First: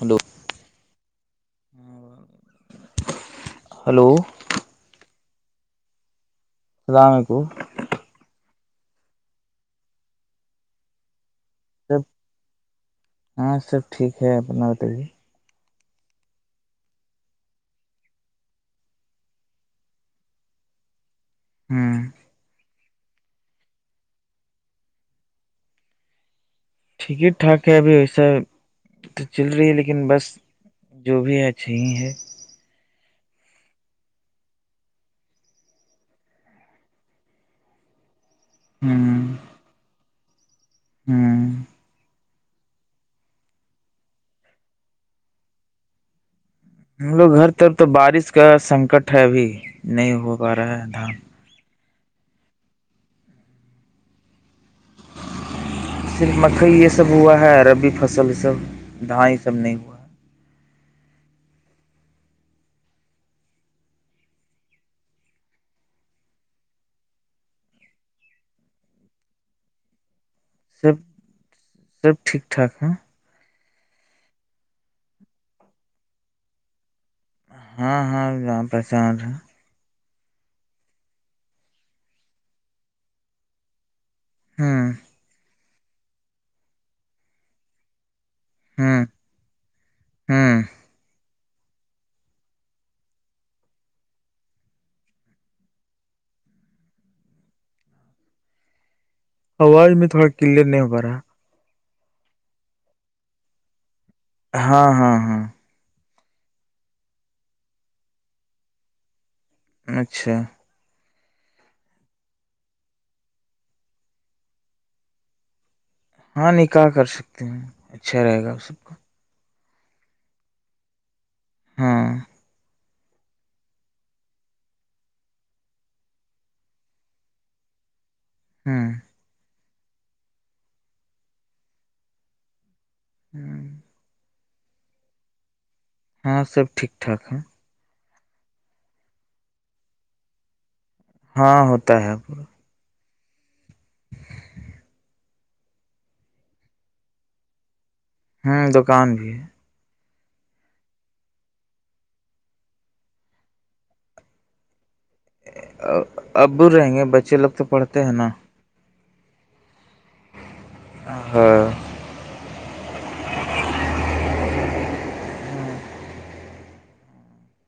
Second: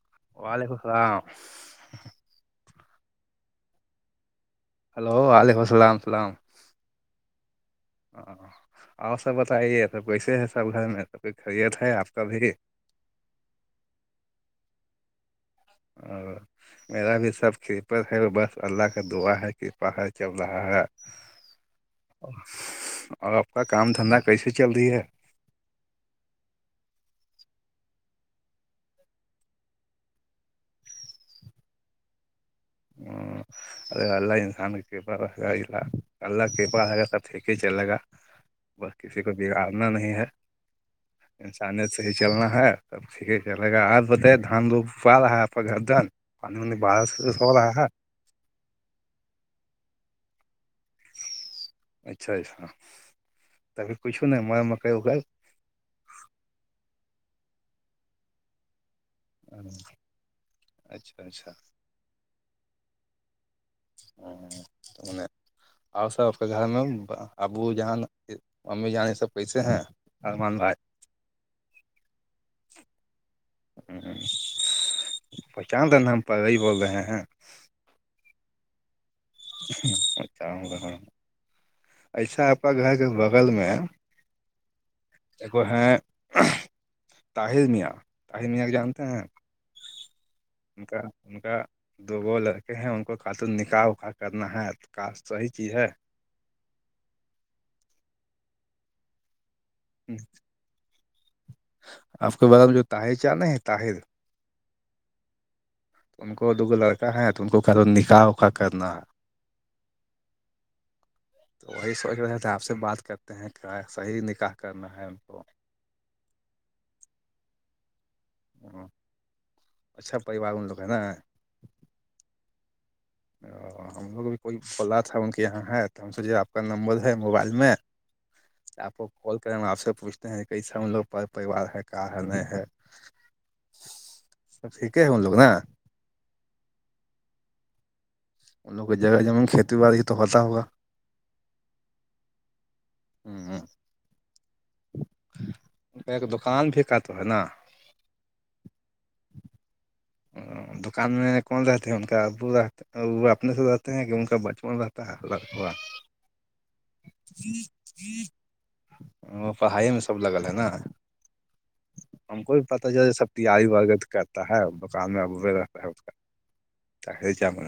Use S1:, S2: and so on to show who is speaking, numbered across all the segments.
S1: hello
S2: وعلیکم السلام
S1: hello
S2: hello وعلیکم السلامسلام [unintelligible]
S1: السلام علیکم
S2: ہ آؤ سب بتائیے سب کیسے ہے سب گھر میں سب کی خریت ہے
S1: سب
S2: آپ کا بھی [unintelligible]
S1: ہاں سب ٹھیک ہے اپنا بتے
S2: اور میرا بھی سب کرپر ہے بس اللہ کا دعا ہے کرپا ہے چل رہا ہے
S1: ہوں
S2: [unintelligible] اور آپ کا کام دھندا کیسے چل رہی ہے
S1: ٹھیک ہی ٹھاک ہے ابھی ویسا تو چل رہی ہے لیکن بس جو بھی ہے اچھھی ہی ہے
S2: ہوں ار اللہ انسان کی کرپا رہے گالہ اللہ کرپا رہے گا تب پٹھیک ہی چلے گا بس کسی
S1: ہوں
S2: کو بگاڑنا نہیں ہے
S1: ہوں
S2: انسانیت سے صحیح چلنا ہے سب ٹھیک چلے گا آج بت دھان لوگ پا رہا ہے آپ کا گھر دھان پانی ان بر سے ہو
S1: ا تر
S2: رہا
S1: تو
S2: ہے
S1: بارش کا سنکٹ ہے ابھی نہیں ہو پا رہا ہے دام
S2: اچھا اچھا تہ پچھ ہو نہ مئ مکئی ہو گھر
S1: صرف مکئی یہ سب ہوا ہے اورربی فصل سب دھان یہ سب
S2: ہ
S1: نہیں ہوا ہے
S2: اچھا اچھا [unintelligible] اور سب آپ کے گھر میں ابو جان امی جان یہ سب کیسے ہیں ارمان بھائی
S1: سب سب ٹھیک ٹھاک ہیں
S2: ہ پہچان د ن ہم پری بول رہے ہیں
S1: ہاں ہاں رام پرسان
S2: رہ ایسا اپ کا گھر کے بغل میں
S1: [unintelligible]
S2: کو ہیں طاہر میاں طاہل میاں جانتے
S1: ہوں
S2: ہیں
S1: ہوں
S2: ان کا ان کا دو وہ لڑکے ہیں ان کو خاتون نکاح اکا کرنا ہے تو کاس صحی چیز ہے
S1: آواز میں تھوڑا کلیئر نہیں ہو پا رہا
S2: آپ کے بغ میں جو طاہر چانے ہیں طاہر
S1: ہاں ہاں ہاں
S2: ان کو دوگو لڑکا ہے تو ان کو کرو نکاح اکا کرنا ہے
S1: اچھا
S2: تو وہی سوچ رہے تھے آپ سے بات کرتے ہیں کیا صحیح نکاح کرنا ہے ان کو
S1: ہاں نکاح کر سکتے ہ اچھا رہے گا اس سب
S2: ہ
S1: کا
S2: اچھا پریوار ان لوگ ہیں نا
S1: ہاں
S2: ہم لوگ بھی کوئی بو رہا تھا ان کے یہاں ہے تو ہم سوچے آپ کا نمبر ہے موبائل میں
S1: ہوں
S2: آپو کال کرے آپ سے پوچھتے ہیں کیسا ہم لوگ پریوار ہے کا ہے نہیں ہے
S1: ہاں
S2: ٹھیک ہے ہم لوگ نا
S1: ہاں سب ٹھیک ٹھاک ہے
S2: ان لوگ کے جگہ جمین کھیتی بای تو ہوتا ہوگا
S1: ہاں ہوتا ہے پا
S2: ہوں ہ دکان بھی کا تو ہے نا
S1: ہوں دکان بھی ہے
S2: دکان میں کون رہتے ہیں ان کا ابو رہ وہ اپنے سے رہتے ہیں کہ ان کا بچپن رہتا ہے لڑکوا
S1: اببر رہیں گے بچے لگ تو پڑھتے ہیں نا
S2: وہ پڑھائی میں سب لگل ہے نا
S1: ہاں
S2: ہم کو بھی پتا چل سب تیاری برگت کرتا ہے کامیا اب رہا ہے ہم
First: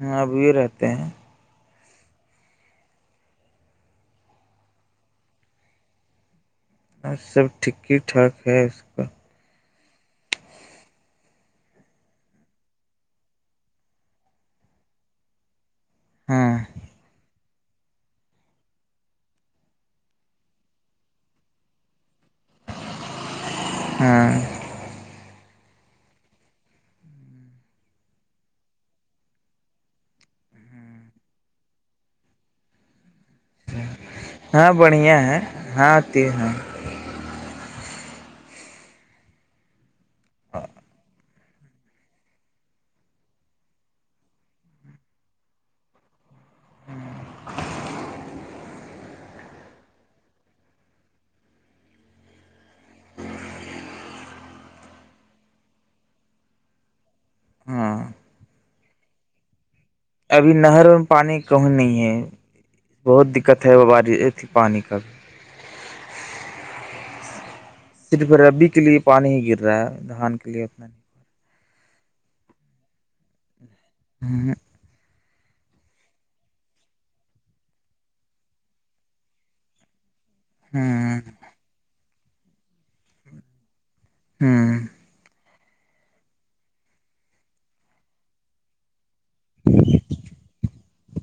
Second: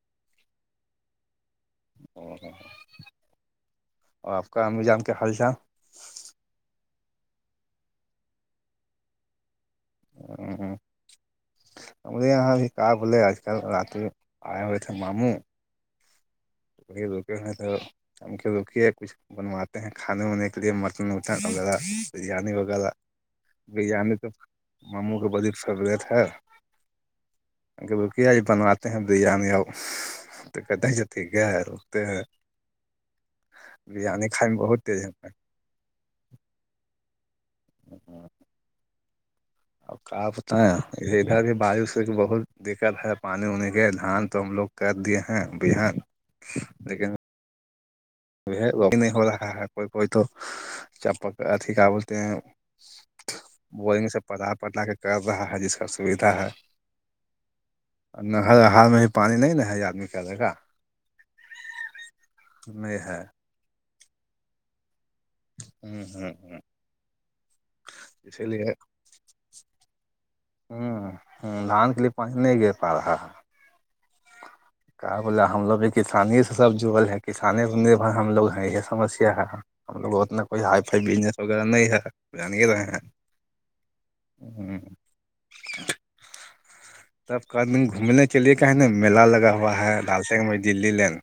S1: ہ اب بھی رہتے ہیں
S2: [unintelligible] اور آپ کا ان نظام کے حال چال
S1: اور سب ٹھیک ہی ٹھاک ہے اس کا
S2: [unintelligible] ہمرے یہاں بھی کار ہوولے آج کل رات آئے ہو رہے تھ ماموں
S1: ہاں
S2: ڑ دکےیں تو سمکھھی دکھی ہے کچھ بنواتے ہیں کھانے وے کے لیے مٹن وٹن وغیرہ بریانی وغیرہ بریانی
S1: ہاں
S2: تو مموں کے بریی سبریت ہے کہ کیا یہ بنواتے ہیں دان آ تو کہتے ٹھیک ہے ہے روکتے ہیں بریانی کھائے میں
S1: ہاں
S2: بہت تیز
S1: بڑھیا
S2: ہو
S1: ہے ہاں ت ہاں
S2: ہ [unintelligible] وں [unintelligible] اور کا آپتا اھر کے بایش سے بہت دقت ہے پانی وانی کے دھان تو ہم لوگ کر دیے ہیں بان [unintelligible] [unintelligible] دیکیک [unintelligible] وہ بھی نہیں ہو رہا ہے کوئی کوئی تو چپک اھی کا بولتے ہیں بورنگ سے پٹ پٹلا کے کر رہا ہے جس کا سویدھا ہے
S1: ہاں
S2: نہر ہال میں بھی پانی نہیں ن ہے آدمی کرے
S1: ابھی
S2: گا
S1: نہر میں پانی کہیں نہیں ہے
S2: نہیں ہے
S1: بہت دقت ہے وہ بارشھی پانی کا بھی
S2: ہوں ہوں ہ [unintelligible] [unintelligible]
S1: صرفا ہے بیچ کے لیے پانی ہی گر رہا ہے دھان کے لیے
S2: ہوں
S1: اپنا
S2: ہ دھان کے لیے پانی نہیں گر پا رہا ہے [unintelligible] [unintelligible]
S1: ہوں [unintelligible] [unintelligible]
S2: کہ بولے ہم لوگ بھی کسانی سے سب جڑل ہے کسانانی سے نربھر ہم لوگ ہیں یہ سمیا ہے ہم لوگ اتنا [unintelligible] [unintelligible] کوئی ہائی فائی
S1: ہوں
S2: بزنس وغیرہ نہیں ہے جان رہے ہیں ہ
S1: ہوں
S2: [unintelligible] [unintelligible] تب کا د گھومنے کے لیے کہ نا میلا لگا ہو [unintelligible] [unintelligible] ہوا ہے ڈال سےگ میں دلی لین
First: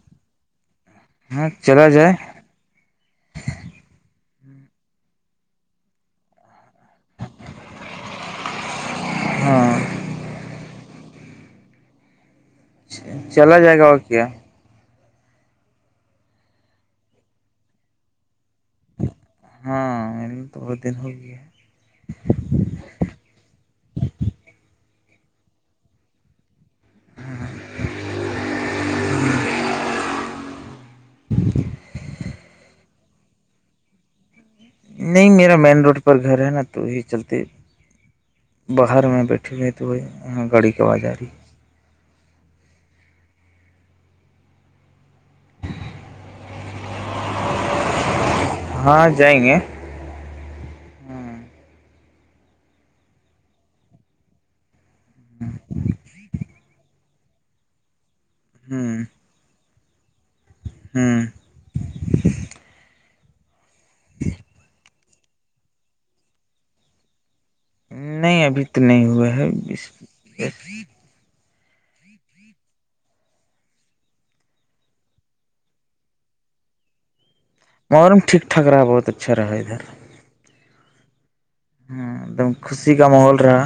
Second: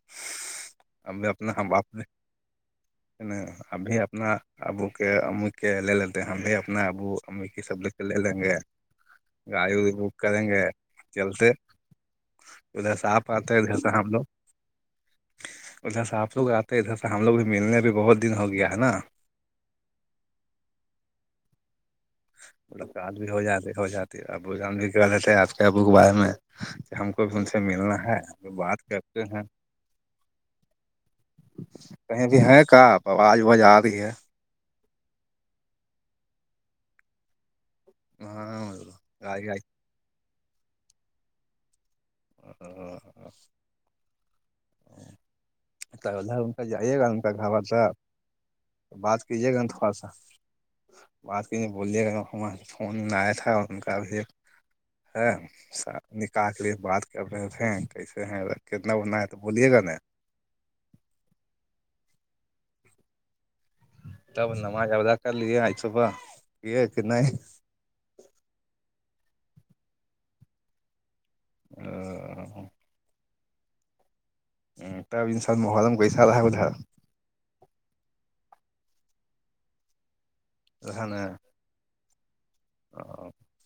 S2: اب
S1: ہاں
S2: اپناپ
S1: چلا
S2: [unintelligible] [unintelligible]
S1: جائے
S2: اب بھی اپنا آبو کے امک کے لے لتے ہم بھی اپنا ابو امک سب ل [unintelligible] ک ل گ [unintelligible] [unintelligible] گاڑی وڑی
S1: ہاں
S2: بک کریں گے چلتے ادھر صاف بات
S1: چلا
S2: ہےدھر
S1: جائے گا
S2: سے
S1: اور
S2: ہم لوگ [unintelligible]
S1: کیا
S2: [unintelligible] ادھر سے آپ لوگ آتے ہیں ادھر سے ہم لوگ بھی ملنے بھی بہت دن ہو گیا ہے نا
S1: ہاں مل تو بہت دن ہو گیا
S2: ملاقات بھی ہو جاتی ہو جاتی اور بوجن بھی کر دیتے ہے آج ک بوکوار میں [unintelligible] ہم کو بھی ان سے ملنا ہے بات کرتے ہیں کہیں بھی ہے کاپ آواز آواز آ رہی ہے
S1: نہیں میرا مین روڈ پر گھر ہے نا تو یہ چلتے
S2: ہاں
S1: باہر میں
S2: گائے گ
S1: بیٹھے
S2: [unintelligible]
S1: ہوئے تو وہ گاڑی کے باز جا رہی [unintelligible]
S2: اور [unintelligible] ادھر ان جائیے گا گبر سے
S1: ہاں
S2: بات
S1: جائیں
S2: کیجے
S1: گے
S2: گا تھوڑا سا [unintelligible] بات کےے بلیے سے فون آیا تھا اور ان کا بھی ہے س نکح کے لیے بات کر رہے تھ کیسے ہیں کتنا
S1: ہوں
S2: انا [unintelligible] تو بولیے گ نا [unintelligible]
S1: ہوں
S2: تب نماز آ [unintelligible] چلے آج صبح یہ کہ نہیں [unintelligible] [unintelligible]
S1: نہیں ابھی تو نہیں ہوا ہے
S2: ا [unintelligible] [unintelligible] تب انسان محرلم کیسا رہا ہے ادھرا
S1: اورم ٹھ ٹھاک رہا بہت اچھا رہا ادھر
S2: ز نے [unintelligible] [unintelligible]
S1: ہ ایک دم خوشی کا ماحول رہا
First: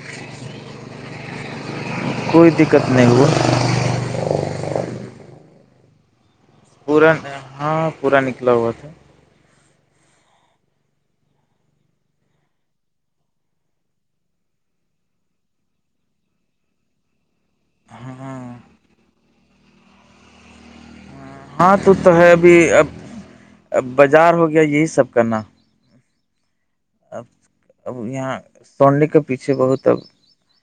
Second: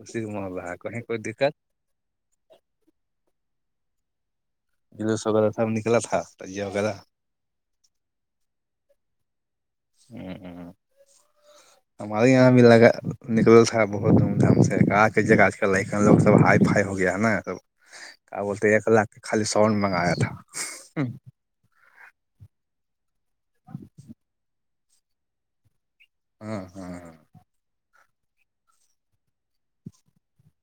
S2: اسسی کو مح ب کہیں کوئی دقت
S1: کوئی دقت نہیں ہوا
S2: ج سگا تھا نکلا تھا [unintelligible] [unintelligible]
S1: پورا ہاں پورا نکلا ہوا تھا
S2: [unintelligible] ہوں ہ [unintelligible] ہمارے یہاں بھی لگا نکل تھا بہت دھوم دھام سے سااا لو سب ہائی فائی- ہو گیا نا یہ سب کیا بولتے ایک لاکھ کے خالی سور نے منگایا تھا-
S1: ہاں تو- تو ہے ابھی ابب بازار ہو گیا یہی سب کرنا
S2: ہاں- ہاں
S1: اب- اب یہاں سڈے کے پیچھے بہت اب-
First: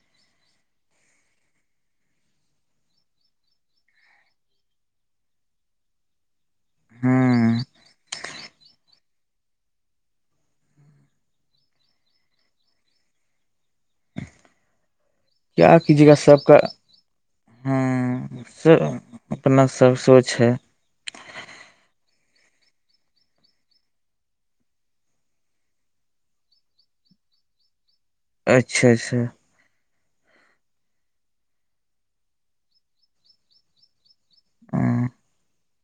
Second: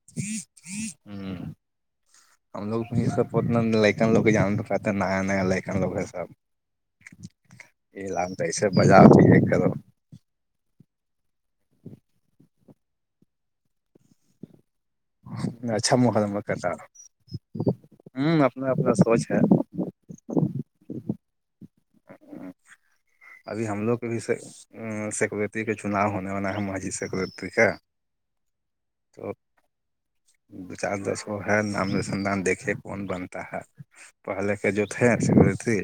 S2: [unintelligible] ہم لوگھ س لکن لوگ جان نیا -نیا لکن لوگ ہے سب
S1: ہوں
S2: یہ لام تو ایسے مزہ آتی ہے کرو [inaudible]
S1: کیا
S2: اچھا
S1: کیجیے گا سب
S2: محرم
S1: کا
S2: کرتا
S1: ہ
S2: ہوں
S1: س
S2: اپنا اپنا سوچ ہے
S1: اپنا- سر سوچ
S2: ابھی ہم لوگ بھی سے ہونے والا ہے ماجد سے کوئی طریقہ
S1: اچھا- اچھا
S2: دو چار دس کو ہے نام رسدان دیکھے کون بنتا ہے- پہلے کے جو
S1: ہاں
S2: تھے س ب تھی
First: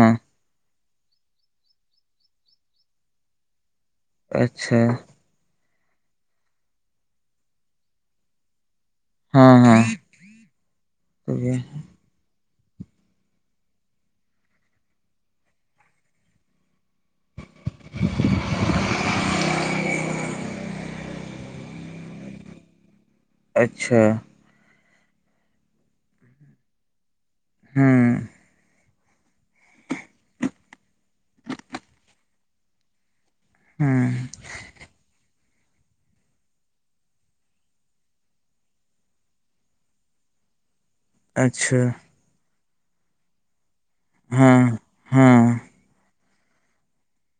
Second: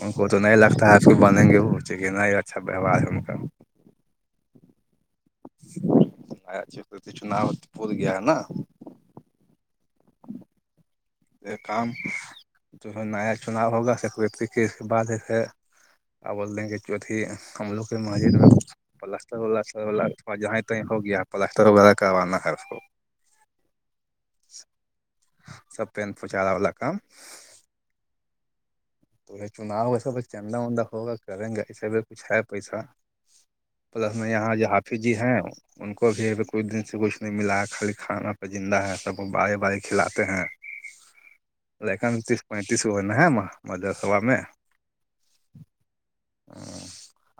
S2: ان کو تو نہیں لگتا ہے آپ بنیں گے ب چ ن ہی اچھا ویوہار ہے ان کا
S1: اچھا
S2: چھنا پول گیا ہے نا
S1: ہاں- ہاں
S2: یہ کام جو ہے نیا چناؤ ہوگا سیکری کے اس کے بعدے- آ بولتے ہیں کہ چتھی ہم لوگ کی مسجد میں- پلسٹر ولسر والا تھوڑا جہیں تیں ہو گیا پلسٹر وغیرہ کروان نہ کر سو
S1: اچھا
S2: سب پ پچارا والا کام-
S1: ہوں
S2: تو چناؤ وسا تو چندا وندا ہوگا کریں گا ایسے بھی کچھ ہے پیسہ-
S1: ہوں
S2: پلس میں یہاں جو حافظ جی ہیں ان کو بھیھی ابھی کچھ دن سے کچھ نہیں ملا ہے خالی کھانا پہ زندہ ہے سب وہ بار- بار کھلاتے ہیں
S1: اچھا
S2: ن تیس پینتیرس اوور ن ہ م مدسبا میں
S1: ہاں ہاں
S2: ہوں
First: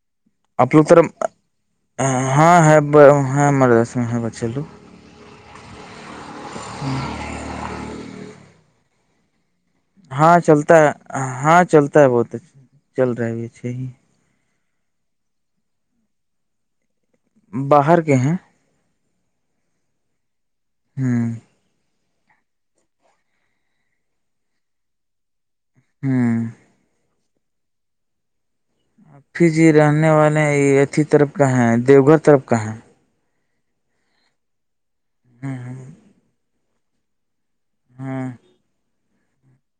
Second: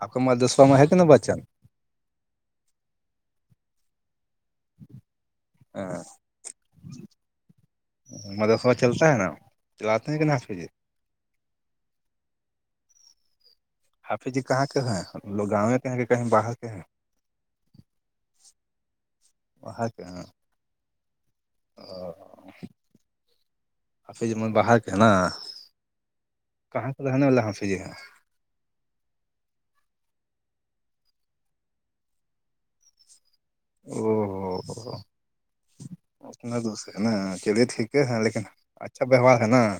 S2: آپ کا ملدسا
S1: آپ
S2: میں
S1: لوگ
S2: ہے کہ نا
S1: طرف
S2: بچن-
S1: ہاں ہے ہ مردس میں ہے ب چلو
S2: ہاں-
S1: [unintelligible]
S2: مدروخبہ چلتا ہے نا چلاتے ہیں کہ نا
S1: ہاں
S2: حافظ جی
S1: چلتا ہے, ہاں چلتا ہے, بہت اچھا چل رہا ہے بھی اچھا ہی-
S2: حافظ جی کہاں کے ہیں لوگ گاوں کے ہیں کہ کہیں باہر کے ہیں
S1: باہر کے ہیں
S2: وہاں کہ ہاں-
S1: ہوں-
S2: او آپھر جو من باہر کے ہے نا
S1: ہاں-
S2: اللہ حافظ
S1: پھر جی رہنے والے یہ اھی طرف کا ہے دیو گھر طرف کا ہے
S2: او ہو
S1: ہ
S2: اچھ اتنا دوسرے نا چلیے ٹھیک ہے
S1: ہاں
S2: لیکن اچھا ویوہار ہے نا-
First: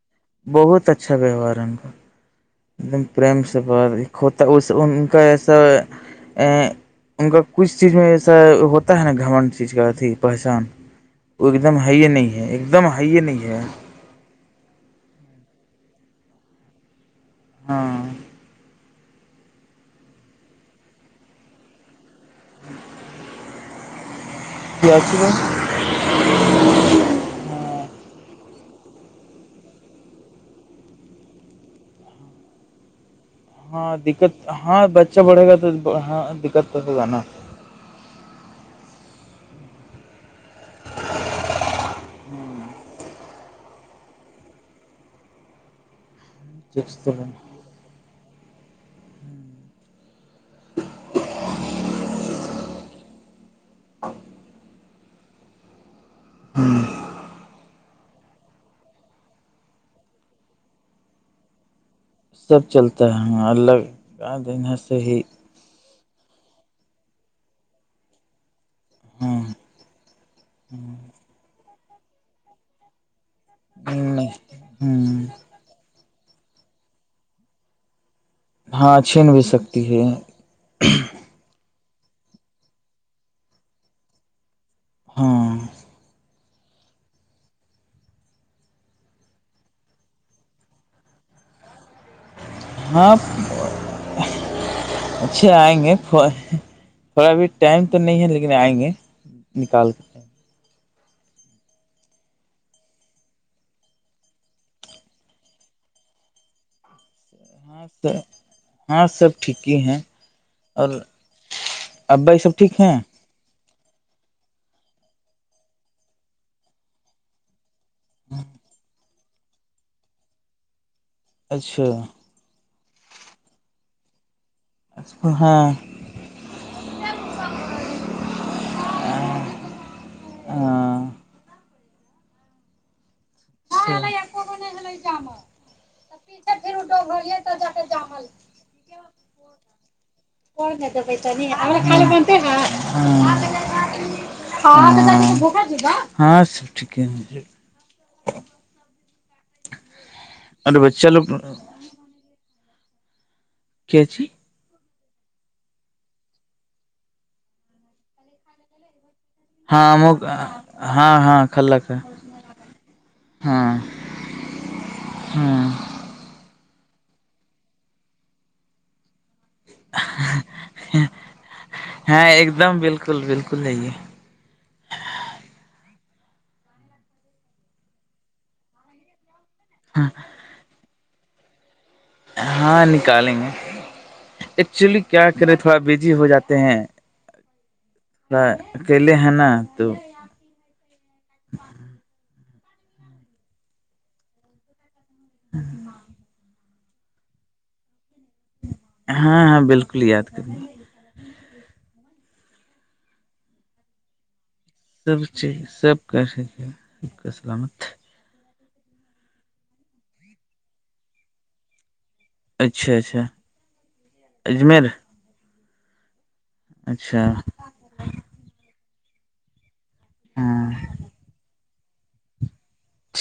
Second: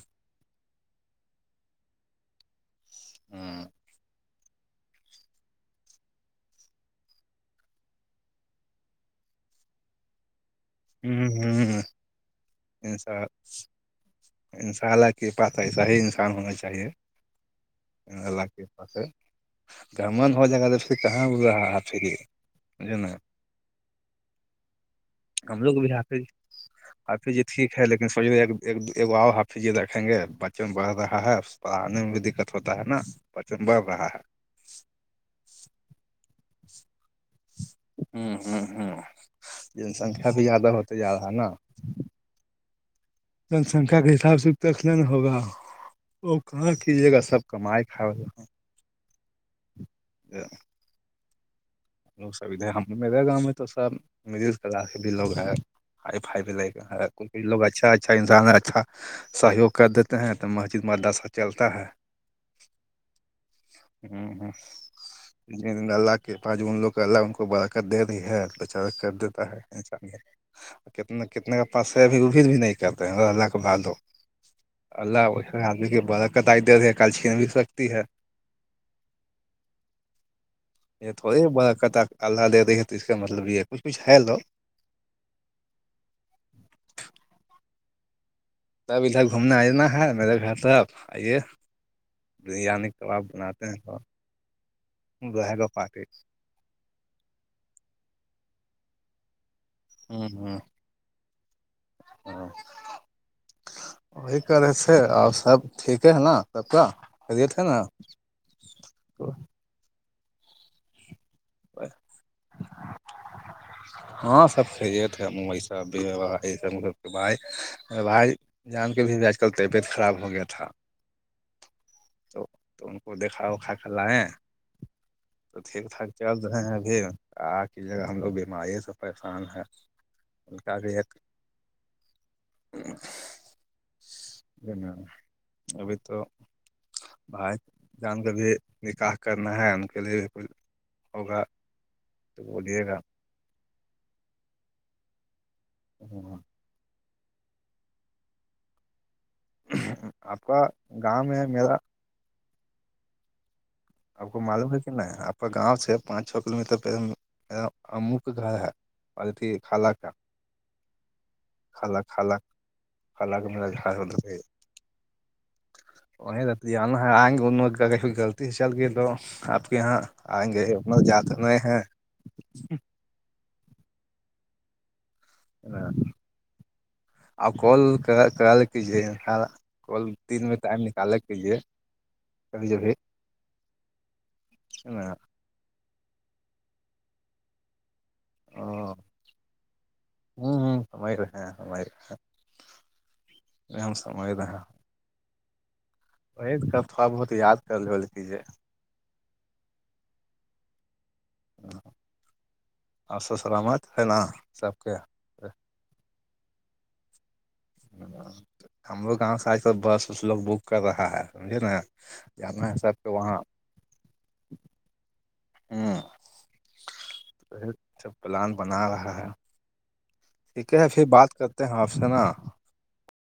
S1: بہت اچھا ویوہار ہے ان کا ایک دمریم سے
S2: ہوں
S1: بات- تو اس ان کا س- ا ان کا کچھ چیز میں ایسا ہوتا ہے نا گھمنڈ چیز کا اھی پہچان وہ ایک دم ہے ہے نہیں ایک دم ہے
S2: انسا
S1: ہی ہے
S2: ان شاء اللہ کے پس ایسا ہی انسان ہونا چاہیے
S1: ہاں
S2: پاس گمن ہو جائے گا جب سے کہاں رہا ہے فری جناا
S1: کیاچ میں
S2: ہم لوگ بھی آاے پھر جی ٹھیک ہے لیکن سوچ آؤ آپ پھر جی رکھیں گے بچپن بڑھ رہا ہے پڑھاننے میں بھی دقت ہوتا ہے نا بچن بڑھ
S1: ہاں
S2: رہا ہے
S1: دقت ہاں بچہ بڑھے گا تو ہاں دقت تو ہوگا نا
S2: ہوں ہوں ہوں جن سنکھیا بھی زیادہ ہوتے جا رہا ہے نا
S1: ہوں
S2: جن سنکھیا کے حساب سے اتقلین ہوگا وہ کہاں کیجیے گا سب کمائی کھا لگ ہم میرے گاؤں میں تو سب مڈل کلاس بھی لوگ ہیں ہ فائی بھی ل ہے کو کوئی لوگ اچھا اچھا انسان ہے اچھا سہیوگ کر دیتے ہیں تو مسجد مداسا چلتا ہے
S1: سب چلتا ہے اللہ کا
S2: ہ
S1: دین سے ہی
S2: اللہ کے پا ان لوگ اللہ ان کو بڑ کر دے رہی ہے کر
S1: ہاں
S2: دیتا ہے انسانی کتنا کتنے کا پاسے اب اب بھی نہیں کرتے اس کے بعد ہو
S1: نہیں
S2: اللہ
S1: ہ
S2: اس آدمی کی برک کت دے رہی ہے کل چھین بھی سکتی ہے
S1: ہاں چھین بھی سکتی ہے
S2: یہ تھوڑی بڑا کتا اللہ دے رہی تو اس کا مطلب یہ ہے کچھ کچھ ہے لو
S1: ہاں
S2: تب ادھر گھومنے آئی نا ہے میرے گھر تب آئیے بریانی کب
S1: ہاں
S2: آاب بناتے ہیں تو
S1: اچھے
S2: رہ گا
S1: آئیں
S2: پات
S1: گے تھوڑا ابھی ٹائم تو نہیں ہے لیکن آئیں گے نکال کر
S2: ہاں ہاں ہاں وہی کرے تھ آ سب ٹھ ہے ہے نا سب کا خریت ہے نا
S1: تو ہاں سب ٹھیک ہی ہیں اور ابائی سب ٹھیک ہیں
S2: ہاں سب صحی تھی سب بھی سب بھائی باہار جان کے بھی بھی آج کل طبیعت خراب ہو گیا تھا
S1: اچھا
S2: تو تو ان کو دیکھا وکھا کر لائیں
S1: ہاں
S2: تو
S1: ہاں
S2: ٹھیک ٹھاک چل رہے ہیں بھی آ کی جگہ ہم لوگ بیماری سے پریشان ہے ان کا بھی
S1: ہاں
S2: ہےت
S1: جا
S2: ابھی تو بھائی جان کے بھی نکاح کرنا ہے ان کے لیے بھی کچھ
S1: خ
S2: ہوگا
S1: پ
S2: تو بولیے گا
S1: ہاں سب ٹھیک ہے ہیں
S2: آپ کا
S1: اور بچہ
S2: گاؤں
S1: لوگ
S2: ہے میرا
S1: کے جی
S2: آپ کو معلوم ہے کہ ن آ گاؤ سے پانچ چھ کلو میٹر پہ اموک گھر ہے پالٹی خال
S1: ہاں م
S2: کا
S1: ہاں ہاں کلا کا
S2: خالا خال ال الگ م
S1: ہاں
S2: الگ ہو ہے
S1: [inaudible]
S2: وہتی ا ہگ انلتی شل آپ کے یہاں آئیں گے منا جا کر ہیں [unintelligible]
S1: کل ول کل نہیںی یہ
S2: ہ آ کال کر کرال کی ج خالا [unintelligible] کل
S1: ہاں
S2: تین میں ٹائم نکالے کیجے
S1: ہاں نکالیں گے ایکچولی
S2: نا
S1: کیا ے تھوڑا بزی ہو جاتے ہیں تھوڑا
S2: ہوں
S1: اکیلے ہیں نا تو
S2: ہوں ہ سم رہ سم رہ مم سم رہ ہ [unintelligible]
S1: [inaudible]
S2: وہی تھوڑا بہت یاد کر لول کیی
S1: ہاں ہاں بالکل یاد کریں
S2: ہ اور سسرامت ہے نا سب کے
S1: سب چیز سب کا سلامت [unintelligible]
S2: ہمرو گاؤں س س بس اس لوگ بک کر رہا ہے سمجے نا اپنا سب
S1: اچھا
S2: کے
S1: اچھا
S2: وہاں
S1: اجمیر
S2: [unintelligible]
S1: اچھا
S2: ہ سب پلان بنا رہا ہے ٹھیک ہے
S1: ہاں
S2: پھر بات کرتے ہیں آپ سے نا